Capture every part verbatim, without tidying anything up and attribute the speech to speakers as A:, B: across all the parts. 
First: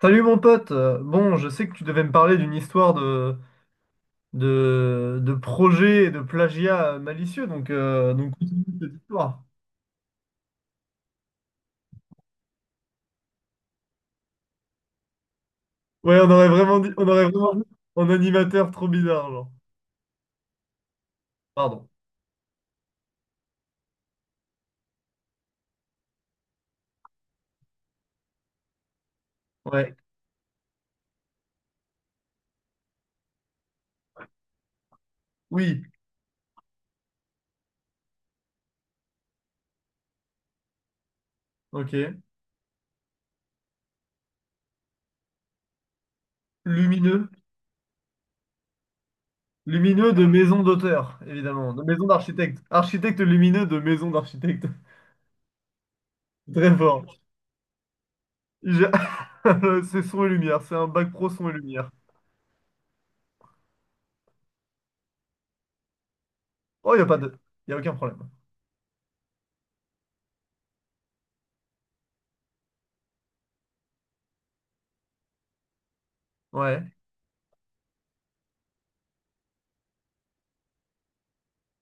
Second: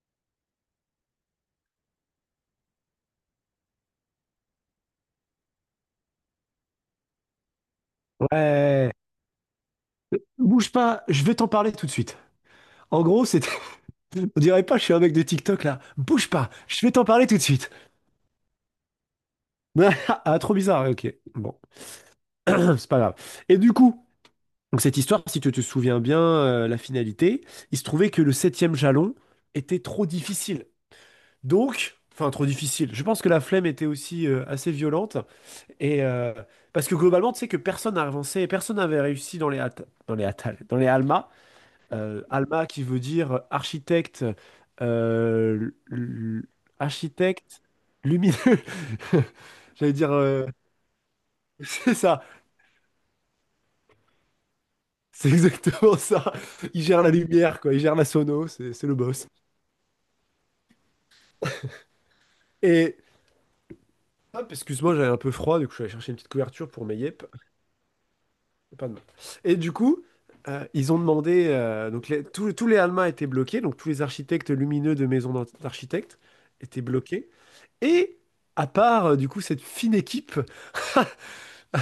A: Salut mon pote, Euh, bon je sais que tu devais me parler d'une histoire de, de, de projet et de plagiat euh, malicieux, donc, euh, donc continue
B: Ouais,
A: cette histoire.
B: bouge pas, je vais t'en parler tout de suite. En gros, c'était. On dirait pas, je suis un mec de TikTok là.
A: Ouais,
B: Bouge
A: on aurait
B: pas,
A: vraiment
B: je
A: dit,
B: vais t'en
A: on aurait
B: parler tout de
A: vraiment dit
B: suite.
A: en animateur trop bizarre, genre.
B: Ah, trop bizarre, ouais, ok. Bon,
A: Pardon.
B: c'est pas grave. Et du coup, donc cette histoire, si tu te souviens bien, euh, la finalité, il se trouvait que le septième jalon était
A: Ouais,
B: trop difficile. Donc, enfin, trop difficile. Je pense que la flemme était aussi euh, assez violente.
A: oui,
B: Et euh, parce que globalement, tu sais que personne n'a avancé, personne n'avait réussi dans les, Atta- dans les Atal, dans les Alma.
A: ok.
B: Euh, Alma qui veut dire architecte, euh, l- l-
A: Lumineux.
B: architecte lumineux. J'allais dire,
A: Lumineux de
B: euh,
A: maison d'auteur, évidemment, de
B: c'est
A: maison
B: ça,
A: d'architecte. Architecte lumineux de maison d'architecte.
B: c'est exactement ça.
A: Très
B: Il gère la
A: fort.
B: lumière, quoi. Il gère la sono, c'est
A: Je-
B: c'est le boss.
A: C'est son et lumière, c'est un bac pro son et lumière.
B: Et hop, excuse-moi, j'avais un peu froid, du coup je suis allé chercher une petite couverture pour
A: Oh,
B: mes
A: il n'y a pas
B: yep.
A: de... Il n'y a aucun problème.
B: Pas de mal. Et du coup, euh, ils ont demandé, euh, donc les- tous, tous les Alma étaient bloqués, donc tous les architectes lumineux de maisons d'architectes
A: Ouais.
B: étaient bloqués. Et à part, euh, du coup, cette fine équipe.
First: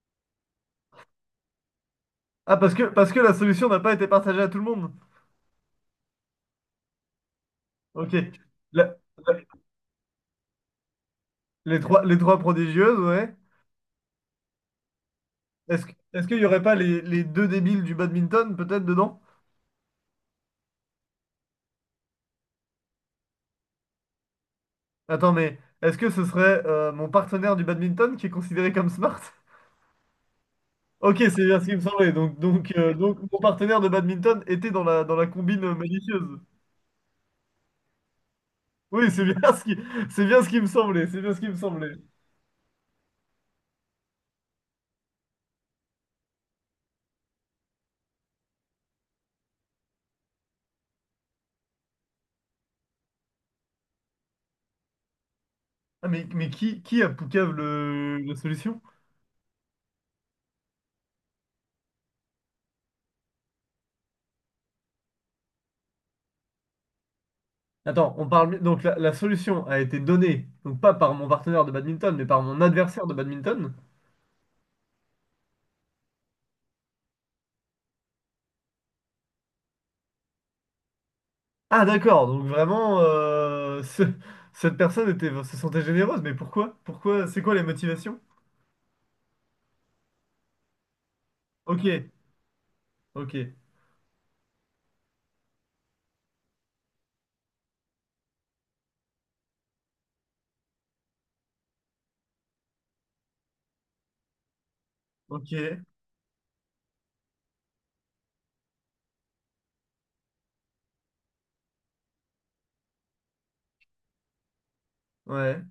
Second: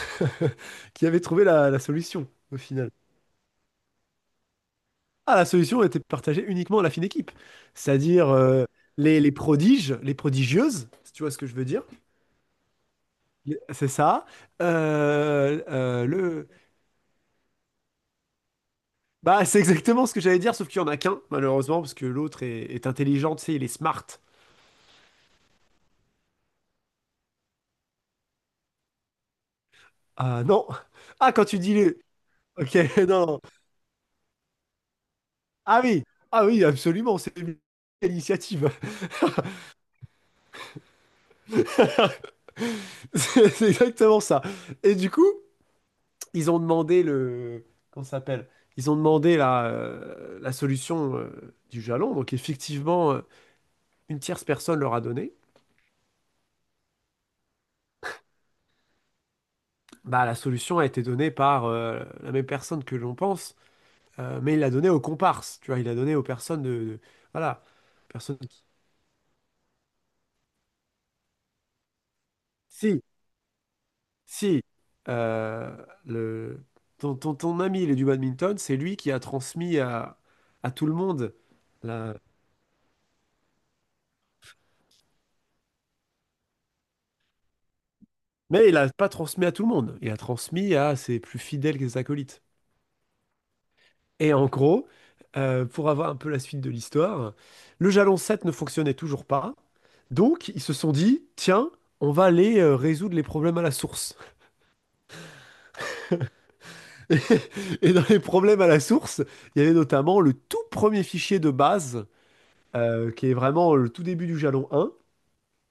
B: qui avait trouvé la, la solution
A: Ah,
B: au
A: parce que,
B: final.
A: parce que la solution n'a pas été partagée à tout le monde.
B: Ah, la solution était partagée uniquement à la fine équipe,
A: Ok.
B: c'est-à-dire euh,
A: La-
B: les, les
A: la-
B: prodiges, les prodigieuses, si tu vois ce que je veux
A: les
B: dire.
A: trois, les trois prodigieuses, ouais.
B: Les- C'est ça. Euh,
A: Est-ce, que-
B: euh,
A: est-ce qu'il n'y
B: le...
A: aurait pas les, les deux débiles du badminton, peut-être, dedans?
B: Bah, c'est exactement ce que j'allais dire, sauf qu'il y en a qu'un, malheureusement, parce que l'autre est, est intelligent, tu sais, il est smart.
A: Attends, mais est-ce que ce serait euh, mon partenaire du badminton qui est considéré comme smart?
B: Ah non.
A: Ok,
B: Ah,
A: c'est
B: quand
A: bien
B: tu
A: ce
B: dis
A: qui me
B: le...
A: semblait. Donc, donc,
B: Ok,
A: euh, donc
B: non,
A: mon
B: non.
A: partenaire de badminton était dans la, dans la combine euh,
B: Ah oui,
A: malicieuse.
B: ah oui, absolument, c'est une initiative.
A: Oui, c'est bien ce qui, c'est bien ce qui me semblait. C'est bien ce qui me semblait.
B: C'est c'est exactement ça. Et du coup, ils ont demandé le... Comment ça s'appelle? Ils ont demandé la, euh, la solution euh, du jalon. Donc effectivement, euh, une tierce personne leur a donné.
A: Ah, mais, mais qui, qui a Poucave le, la solution?
B: Bah, la solution a été donnée par euh, la même personne que l'on pense, euh, mais il l'a donnée aux comparses. Tu vois, il l'a donnée aux personnes de... de- voilà.
A: Attends, on
B: Personnes
A: parle
B: qui...
A: donc la, la solution a été donnée, donc pas par mon partenaire de badminton, mais par mon
B: Si,
A: adversaire de badminton.
B: si. euh, le... ton, ton, ton ami, il est du badminton, c'est lui qui a transmis à, à tout le monde
A: Ah
B: la...
A: d'accord, donc vraiment euh, ce- cette personne était se sentait généreuse, mais pourquoi? Pourquoi? C'est quoi les motivations?
B: Mais il n'a pas transmis à tout le monde. Il a transmis à ses plus fidèles
A: Ok,
B: acolytes.
A: ok,
B: Et en gros, euh, pour avoir un peu la suite de l'histoire, le jalon sept ne fonctionnait toujours pas. Donc, ils se sont dit, tiens, on va aller euh, résoudre les problèmes à la source.
A: ok,
B: Et, et dans les problèmes à la source, il y avait notamment le tout premier fichier de base, euh, qui est vraiment le tout début du jalon un.
A: ouais,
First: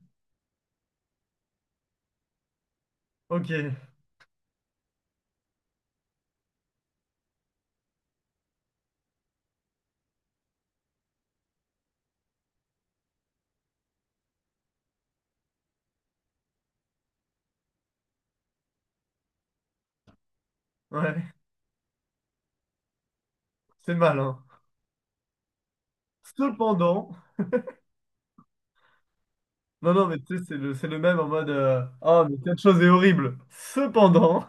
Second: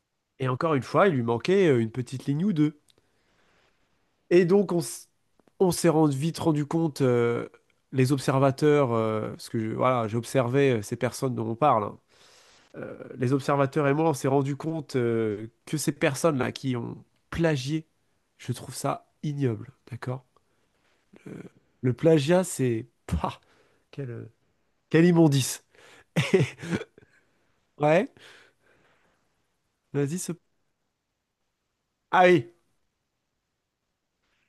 B: Et encore une fois, il lui manquait euh, une petite ligne ou deux.
A: ok,
B: Et donc, on, s- on s'est rendu- vite rendu compte, euh, les observateurs, euh, parce que je- voilà, j'ai observé euh, ces personnes dont on parle, hein, euh, les observateurs et moi, on s'est rendu compte euh, que ces personnes-là qui ont plagié, je trouve ça ignoble, d'accord?
A: ouais,
B: Le, le plagiat, c'est... Pah,
A: c'est mal,
B: quelle,
A: hein.
B: quelle immondice.
A: Cependant,
B: Ouais,
A: non non mais
B: vas-y, ce...
A: tu sais c'est le c'est le même en mode euh, oh
B: Ah
A: mais
B: oui,
A: cette chose est horrible. Cependant,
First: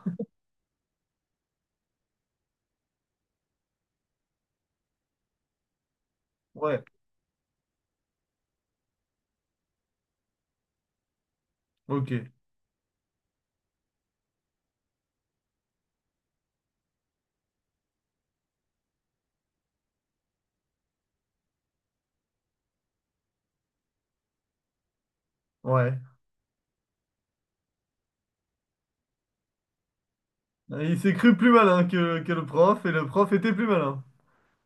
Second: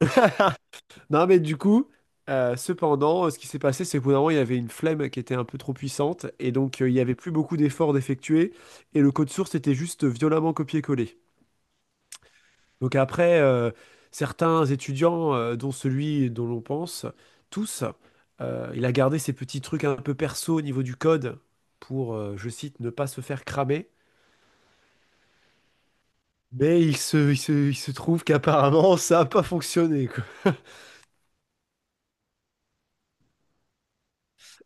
B: non mais du coup, euh, cependant, euh, ce qui s'est passé, c'est qu'au bout d'un moment, il y avait une flemme qui était un peu trop puissante, et donc
A: ouais,
B: euh, il n'y avait plus beaucoup d'efforts d'effectuer, et le code source était juste violemment copié-collé.
A: ok,
B: Donc après, euh, certains étudiants, euh, dont celui dont l'on pense, tous, euh, il a gardé ces petits trucs un peu perso au niveau du code pour, euh, je cite, ne pas se faire cramer.
A: ouais.
B: Mais il se, il se, il se trouve qu'apparemment, ça n'a pas fonctionné, quoi.
A: Il s'est cru plus malin que, que le prof et le prof était plus malin.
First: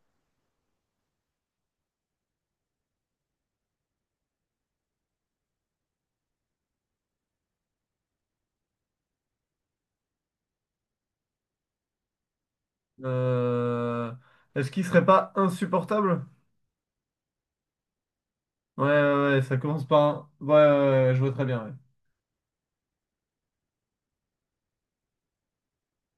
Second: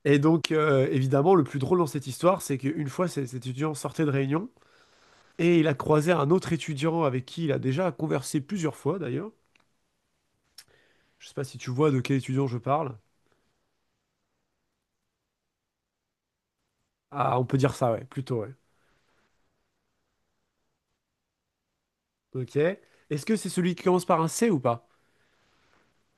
B: Et donc, euh, évidemment, le plus drôle dans cette histoire, c'est qu'une fois, cet cet étudiant sortait de réunion et il a croisé un autre étudiant avec qui il a déjà conversé plusieurs fois, d'ailleurs. Je sais pas si tu vois de quel étudiant je parle.
A: Euh, Est-ce qu'il serait pas insupportable?
B: Ah, on peut dire ça, ouais, plutôt, ouais.
A: Ouais, ouais, ouais, ça commence par un. Ouais, ouais, ouais, ouais, je vois très bien, ouais.
B: Ok. Est-ce que c'est celui qui commence par un C ou pas?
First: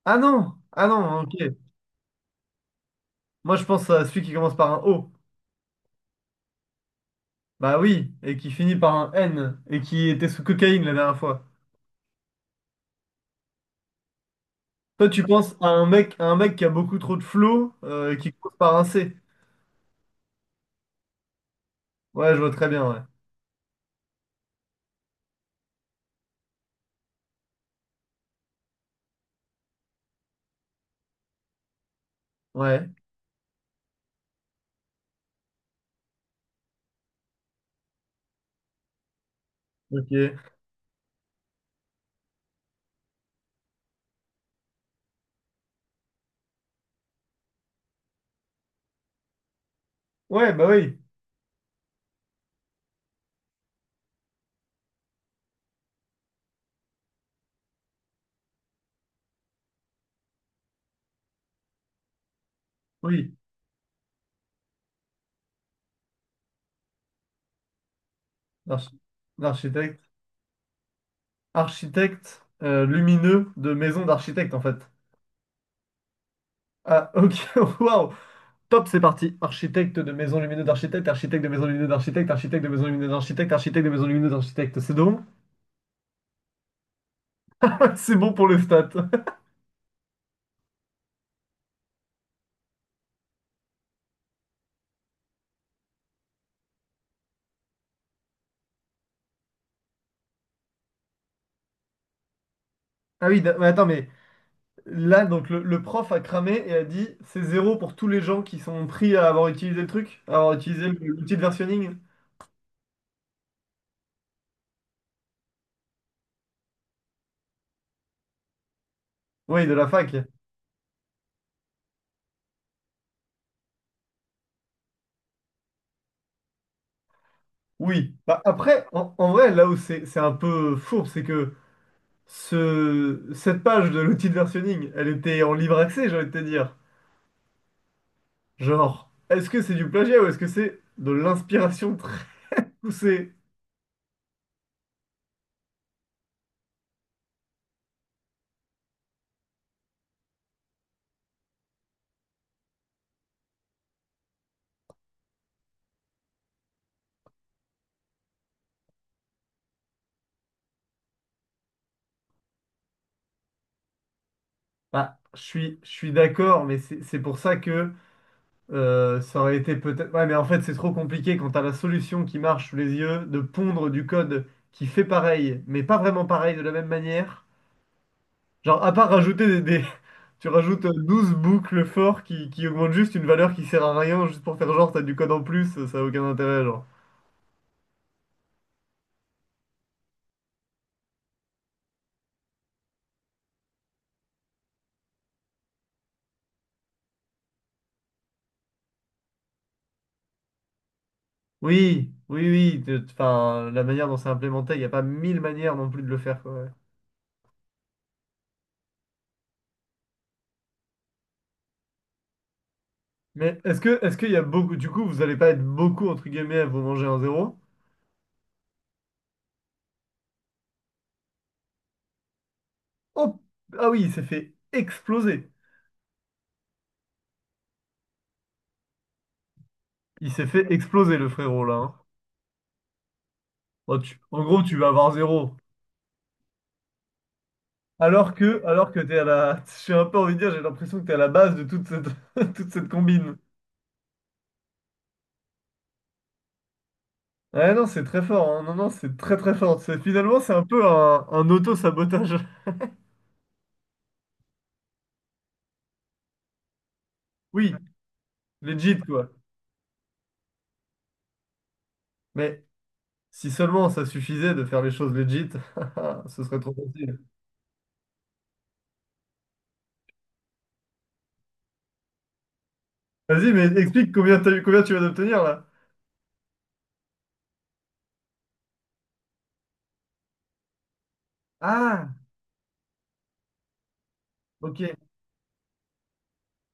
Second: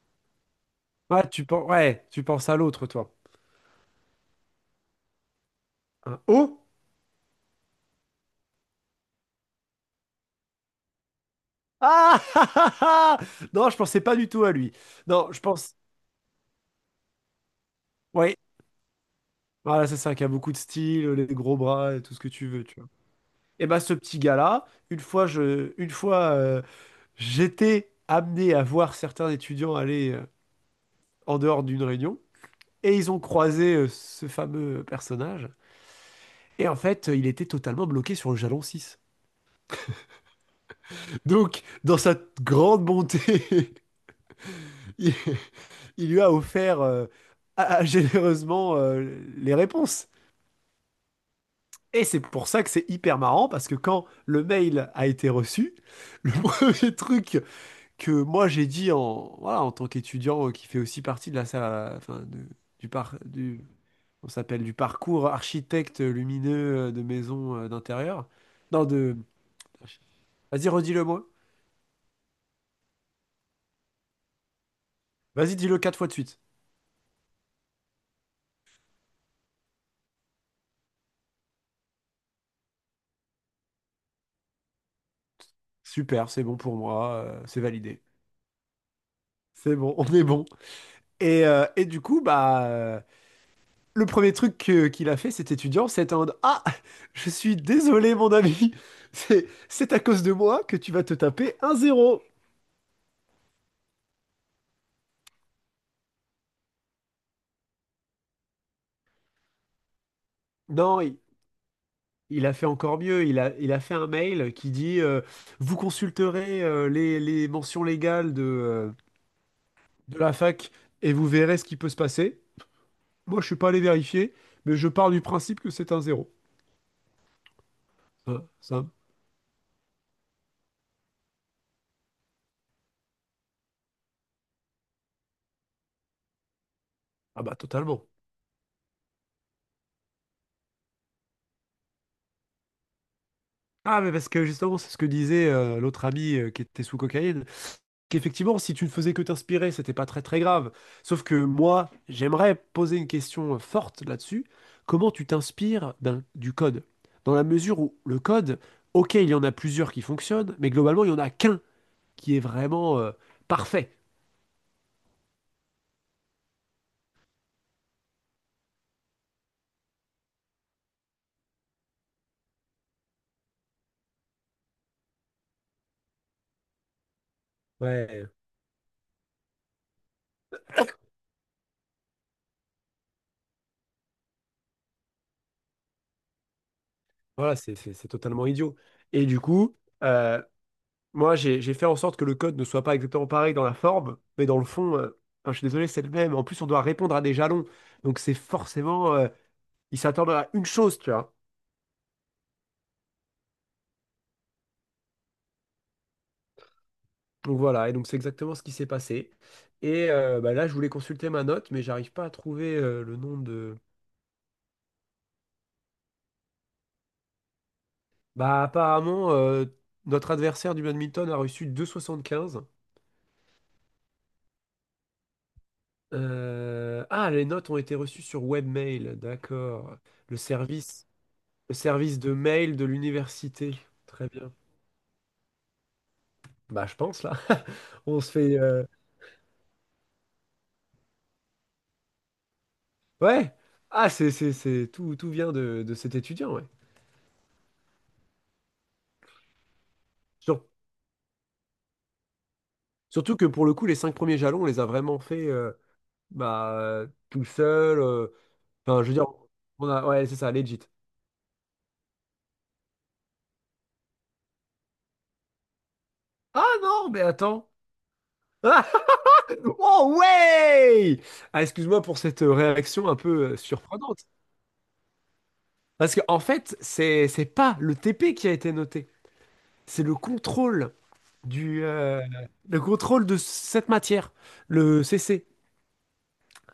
A: Ah non! Ah non,
B: Ah, tu
A: ok.
B: penses, ouais, tu penses à l'autre, toi.
A: Moi, je pense à celui qui commence par un O.
B: Un O?
A: Bah oui, et qui finit par un N, et qui était sous cocaïne la dernière fois.
B: Ah! Non, je pensais pas du tout à lui.
A: Toi, tu
B: Non, je
A: penses à
B: pense.
A: un mec, à un mec qui a beaucoup trop de flow, euh, qui
B: Oui.
A: commence par un C.
B: Voilà, c'est ça, qui a beaucoup de style, les gros bras, et tout ce que
A: Ouais, je
B: tu
A: vois
B: veux,
A: très
B: tu
A: bien,
B: vois.
A: ouais.
B: Et ben, ce petit gars-là, une fois, je, une fois, euh, j'étais amené à voir certains étudiants aller euh, en dehors d'une réunion,
A: Ouais,
B: et ils ont croisé euh, ce fameux personnage. Et en fait, il était totalement bloqué sur le jalon six.
A: ok.
B: Donc, dans sa grande bonté, il, il lui a offert euh, à- à- généreusement euh, les réponses.
A: Ouais, bah oui,
B: Et c'est pour ça que c'est hyper marrant, parce que quand le mail a été reçu, le premier truc que moi j'ai dit en, voilà, en tant qu'étudiant euh, qui fait aussi partie de la salle, enfin, de- du par,
A: oui.
B: du, on s'appelle du parcours architecte lumineux euh, de maison euh, d'intérieur. Non,
A: L'archi-
B: de...
A: L'architecte.
B: Vas-y, redis-le moi.
A: Architecte euh, lumineux de maison d'architecte, en fait.
B: Vas-y, dis-le quatre fois de suite.
A: Ah, ok, waouh! Top, c'est parti. Architecte de maison lumineuse d'architecte, architecte de maison lumineuse d'architecte, architecte de maison lumineuse d'architecte, architecte de maison lumineuse d'architecte. C'est bon?
B: Super, c'est bon pour moi, euh, c'est validé.
A: C'est bon pour le stat.
B: C'est bon, on est bon. Et, euh, et du coup, bah, euh, le premier truc que- qu'il a fait, cet étudiant, c'est en mode Ah, je suis désolé, mon ami, c'est c'est à cause de moi que tu vas te taper un zéro.
A: Ah oui, d- mais attends, mais là, donc le, le prof a cramé et a dit c'est zéro pour tous les gens qui sont pris à avoir utilisé le truc, à avoir utilisé le-
B: Non, il,
A: l'outil de versionning.
B: il a fait encore mieux. Il a, il a fait un mail qui dit euh, Vous consulterez euh, les, les mentions légales de, euh,
A: Oui, de la fac.
B: de la fac et vous verrez ce qui peut se passer. Moi, je suis pas allé vérifier, mais je pars du principe que c'est un zéro.
A: Oui. Bah,
B: Hein,
A: après,
B: ça,
A: en, en vrai, là où c'est c'est un peu fourbe, c'est que ce, cette page de l'outil de versionning, elle était en libre accès, j'ai envie de te dire.
B: ah bah, totalement.
A: Genre, est-ce que c'est du plagiat ou est-ce que c'est de l'inspiration poussé.
B: Ah, mais parce que justement, c'est ce que disait euh, l'autre ami euh, qui était sous cocaïne, qu'effectivement, si tu ne faisais que t'inspirer, c'était pas très très grave. Sauf que moi, j'aimerais poser une question euh, forte là-dessus. Comment tu t'inspires d'un- du code? Dans la mesure où le code, ok, il y en a plusieurs qui fonctionnent, mais globalement, il y en a qu'un qui est vraiment euh, parfait.
A: Bah, je suis, je suis d'accord, mais c'est c'est pour ça que euh, ça aurait été peut-être. Ouais, mais en fait, c'est trop compliqué quand t'as la solution qui marche sous les yeux de pondre du code qui fait pareil, mais pas vraiment pareil de la même manière.
B: Ouais,
A: Genre, à part rajouter des, des- Tu rajoutes douze boucles forts qui, qui augmentent juste une valeur qui sert à rien, juste pour faire genre, t'as du code en plus, ça a aucun intérêt, genre.
B: voilà, c'est c'est- c'est totalement idiot. Et du coup, euh, Moi, j'ai j'ai fait en sorte que le code ne soit pas exactement pareil dans la forme, mais dans le fond, euh, enfin, je suis désolé, c'est le même. En plus, on doit répondre à des jalons. Donc, c'est forcément, euh, ils s'attendent à une chose, tu vois.
A: Oui, oui, oui. de- Enfin, la manière dont c'est implémenté, il n'y a pas mille manières non plus de le faire, quoi, ouais.
B: Donc, voilà. Et donc, c'est exactement ce qui s'est passé. Et euh, bah, là, je voulais consulter ma note, mais j'arrive pas à trouver euh, le nom
A: Mais
B: de.
A: est-ce que est-ce qu'il y a beaucoup du coup vous allez pas être beaucoup entre guillemets à vous manger un zéro?
B: Bah, apparemment, euh, notre adversaire du badminton a reçu deux virgule soixante-quinze.
A: Oh ah oui il s'est fait exploser.
B: Euh, Ah, les notes ont été reçues sur webmail. D'accord.
A: Il
B: Le
A: s'est fait
B: service,
A: exploser le frérot là,
B: le
A: hein.
B: service de mail de l'université.
A: Oh, tu-
B: Très
A: en
B: bien.
A: gros tu vas avoir zéro.
B: Bah, je pense, là. On se
A: Alors
B: fait...
A: que
B: euh,
A: alors que t'es à la. J'ai un peu envie de dire, j'ai l'impression que t'es à la base de toute cette toute cette combine.
B: Ouais. Ah, c'est, c'est, c'est... Tout, tout, vient de, de cet étudiant, ouais.
A: Ouais non c'est très fort, hein. Non non c'est très très fort. C'est- Finalement c'est un
B: Sur-
A: peu un, un auto-sabotage.
B: Surtout que, pour le coup, les cinq premiers jalons, on les a vraiment fait euh, bah, euh, tout
A: Oui,
B: seul, euh,
A: legit
B: enfin, je veux dire,
A: quoi.
B: on a... Ouais, c'est ça, legit.
A: Mais si seulement ça suffisait de faire les choses legit, ce serait
B: Ah
A: trop
B: non,
A: facile.
B: mais attends. Ah oh, ouais! Ah, excuse-moi pour cette euh, réaction un
A: Vas-y,
B: peu euh,
A: mais explique
B: surprenante.
A: combien t'as eu, combien tu vas d'obtenir là.
B: Parce que, en fait, c'est, c'est pas le T P qui a été noté. C'est le contrôle du...
A: Ah,
B: euh, Le contrôle de cette matière.
A: ok.
B: Le C C.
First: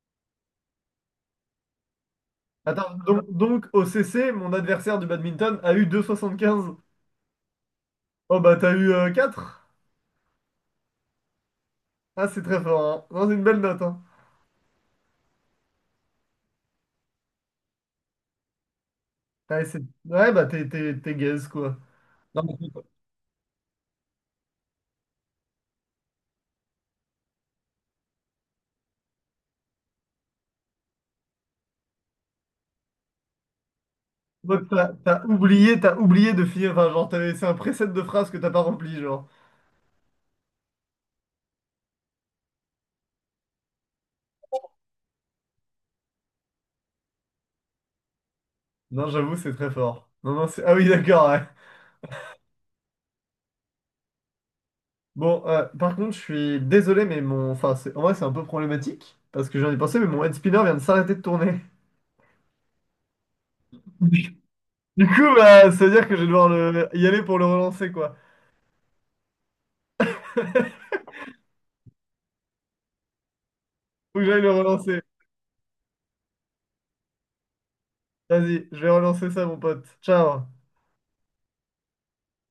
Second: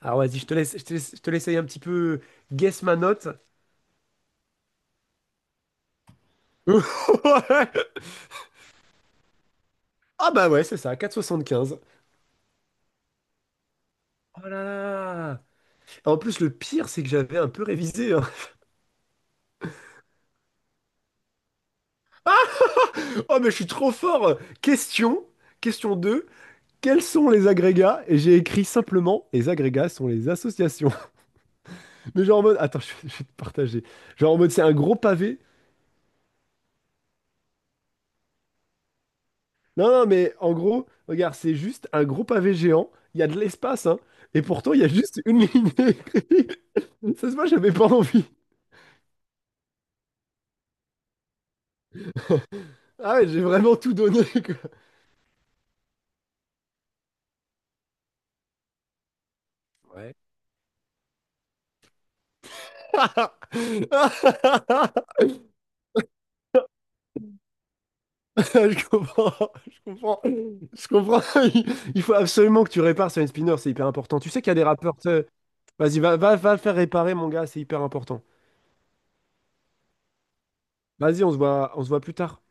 B: Alors vas-y, je te laisse, je te laisse, je te laisse aller un petit peu guess
A: Attends,
B: ma
A: donc,
B: note.
A: donc, au C C, mon adversaire du badminton a eu deux soixante quinze. Oh bah t'as eu euh, quatre.
B: Ah bah ouais, c'est ça, quatre virgule soixante-quinze.
A: Ah, c'est très fort, hein. Non, c'est une belle note, hein.
B: Oh là là! En plus, le pire, c'est que j'avais un peu révisé, hein.
A: Ouais, c'est- ouais, bah t'es t'es- t'es gaze, quoi. Non, mais écoute,
B: Oh mais je suis trop fort! Question, question deux. Quels sont les agrégats? Et j'ai écrit simplement, les agrégats sont les associations. Mais genre en mode, attends, je, je vais te partager. Genre en mode,
A: toi,
B: c'est un
A: t'as
B: gros
A: t'as
B: pavé.
A: oublié, t'as oublié de finir. Enfin, genre, t'as laissé un preset de phrase que t'as pas rempli, genre.
B: Non, non, mais en gros, regarde, c'est juste un gros pavé géant. Il y a de l'espace, hein. Et pourtant, il y a juste une ligne écrite. Ça se voit, j'avais pas envie.
A: Non, j'avoue, c'est très fort. Non, non, c'est. Ah oui, d'accord, ouais.
B: Ah ouais, j'ai vraiment tout donné, quoi.
A: Bon, euh, par contre, je suis désolé, mais mon. Enfin, c'est- en vrai, c'est un peu problématique. Parce que j'en ai pensé, mais
B: Ouais.
A: mon head spinner vient de s'arrêter de tourner. Du coup, bah, ça veut dire que je vais devoir le... y aller pour le relancer, quoi.
B: Je comprends, je comprends, je comprends. Il il faut absolument que tu répares sur une spinner, c'est hyper
A: Faut
B: important.
A: que
B: Tu
A: j'aille
B: sais qu'il
A: le
B: y a des rappeurs,
A: relancer.
B: tu sais. Vas-y, va, va, va le faire réparer, mon gars, c'est hyper important.
A: Vas-y, je vais relancer ça, mon pote. Ciao.
B: Vas-y, on se voit, on se voit plus tard.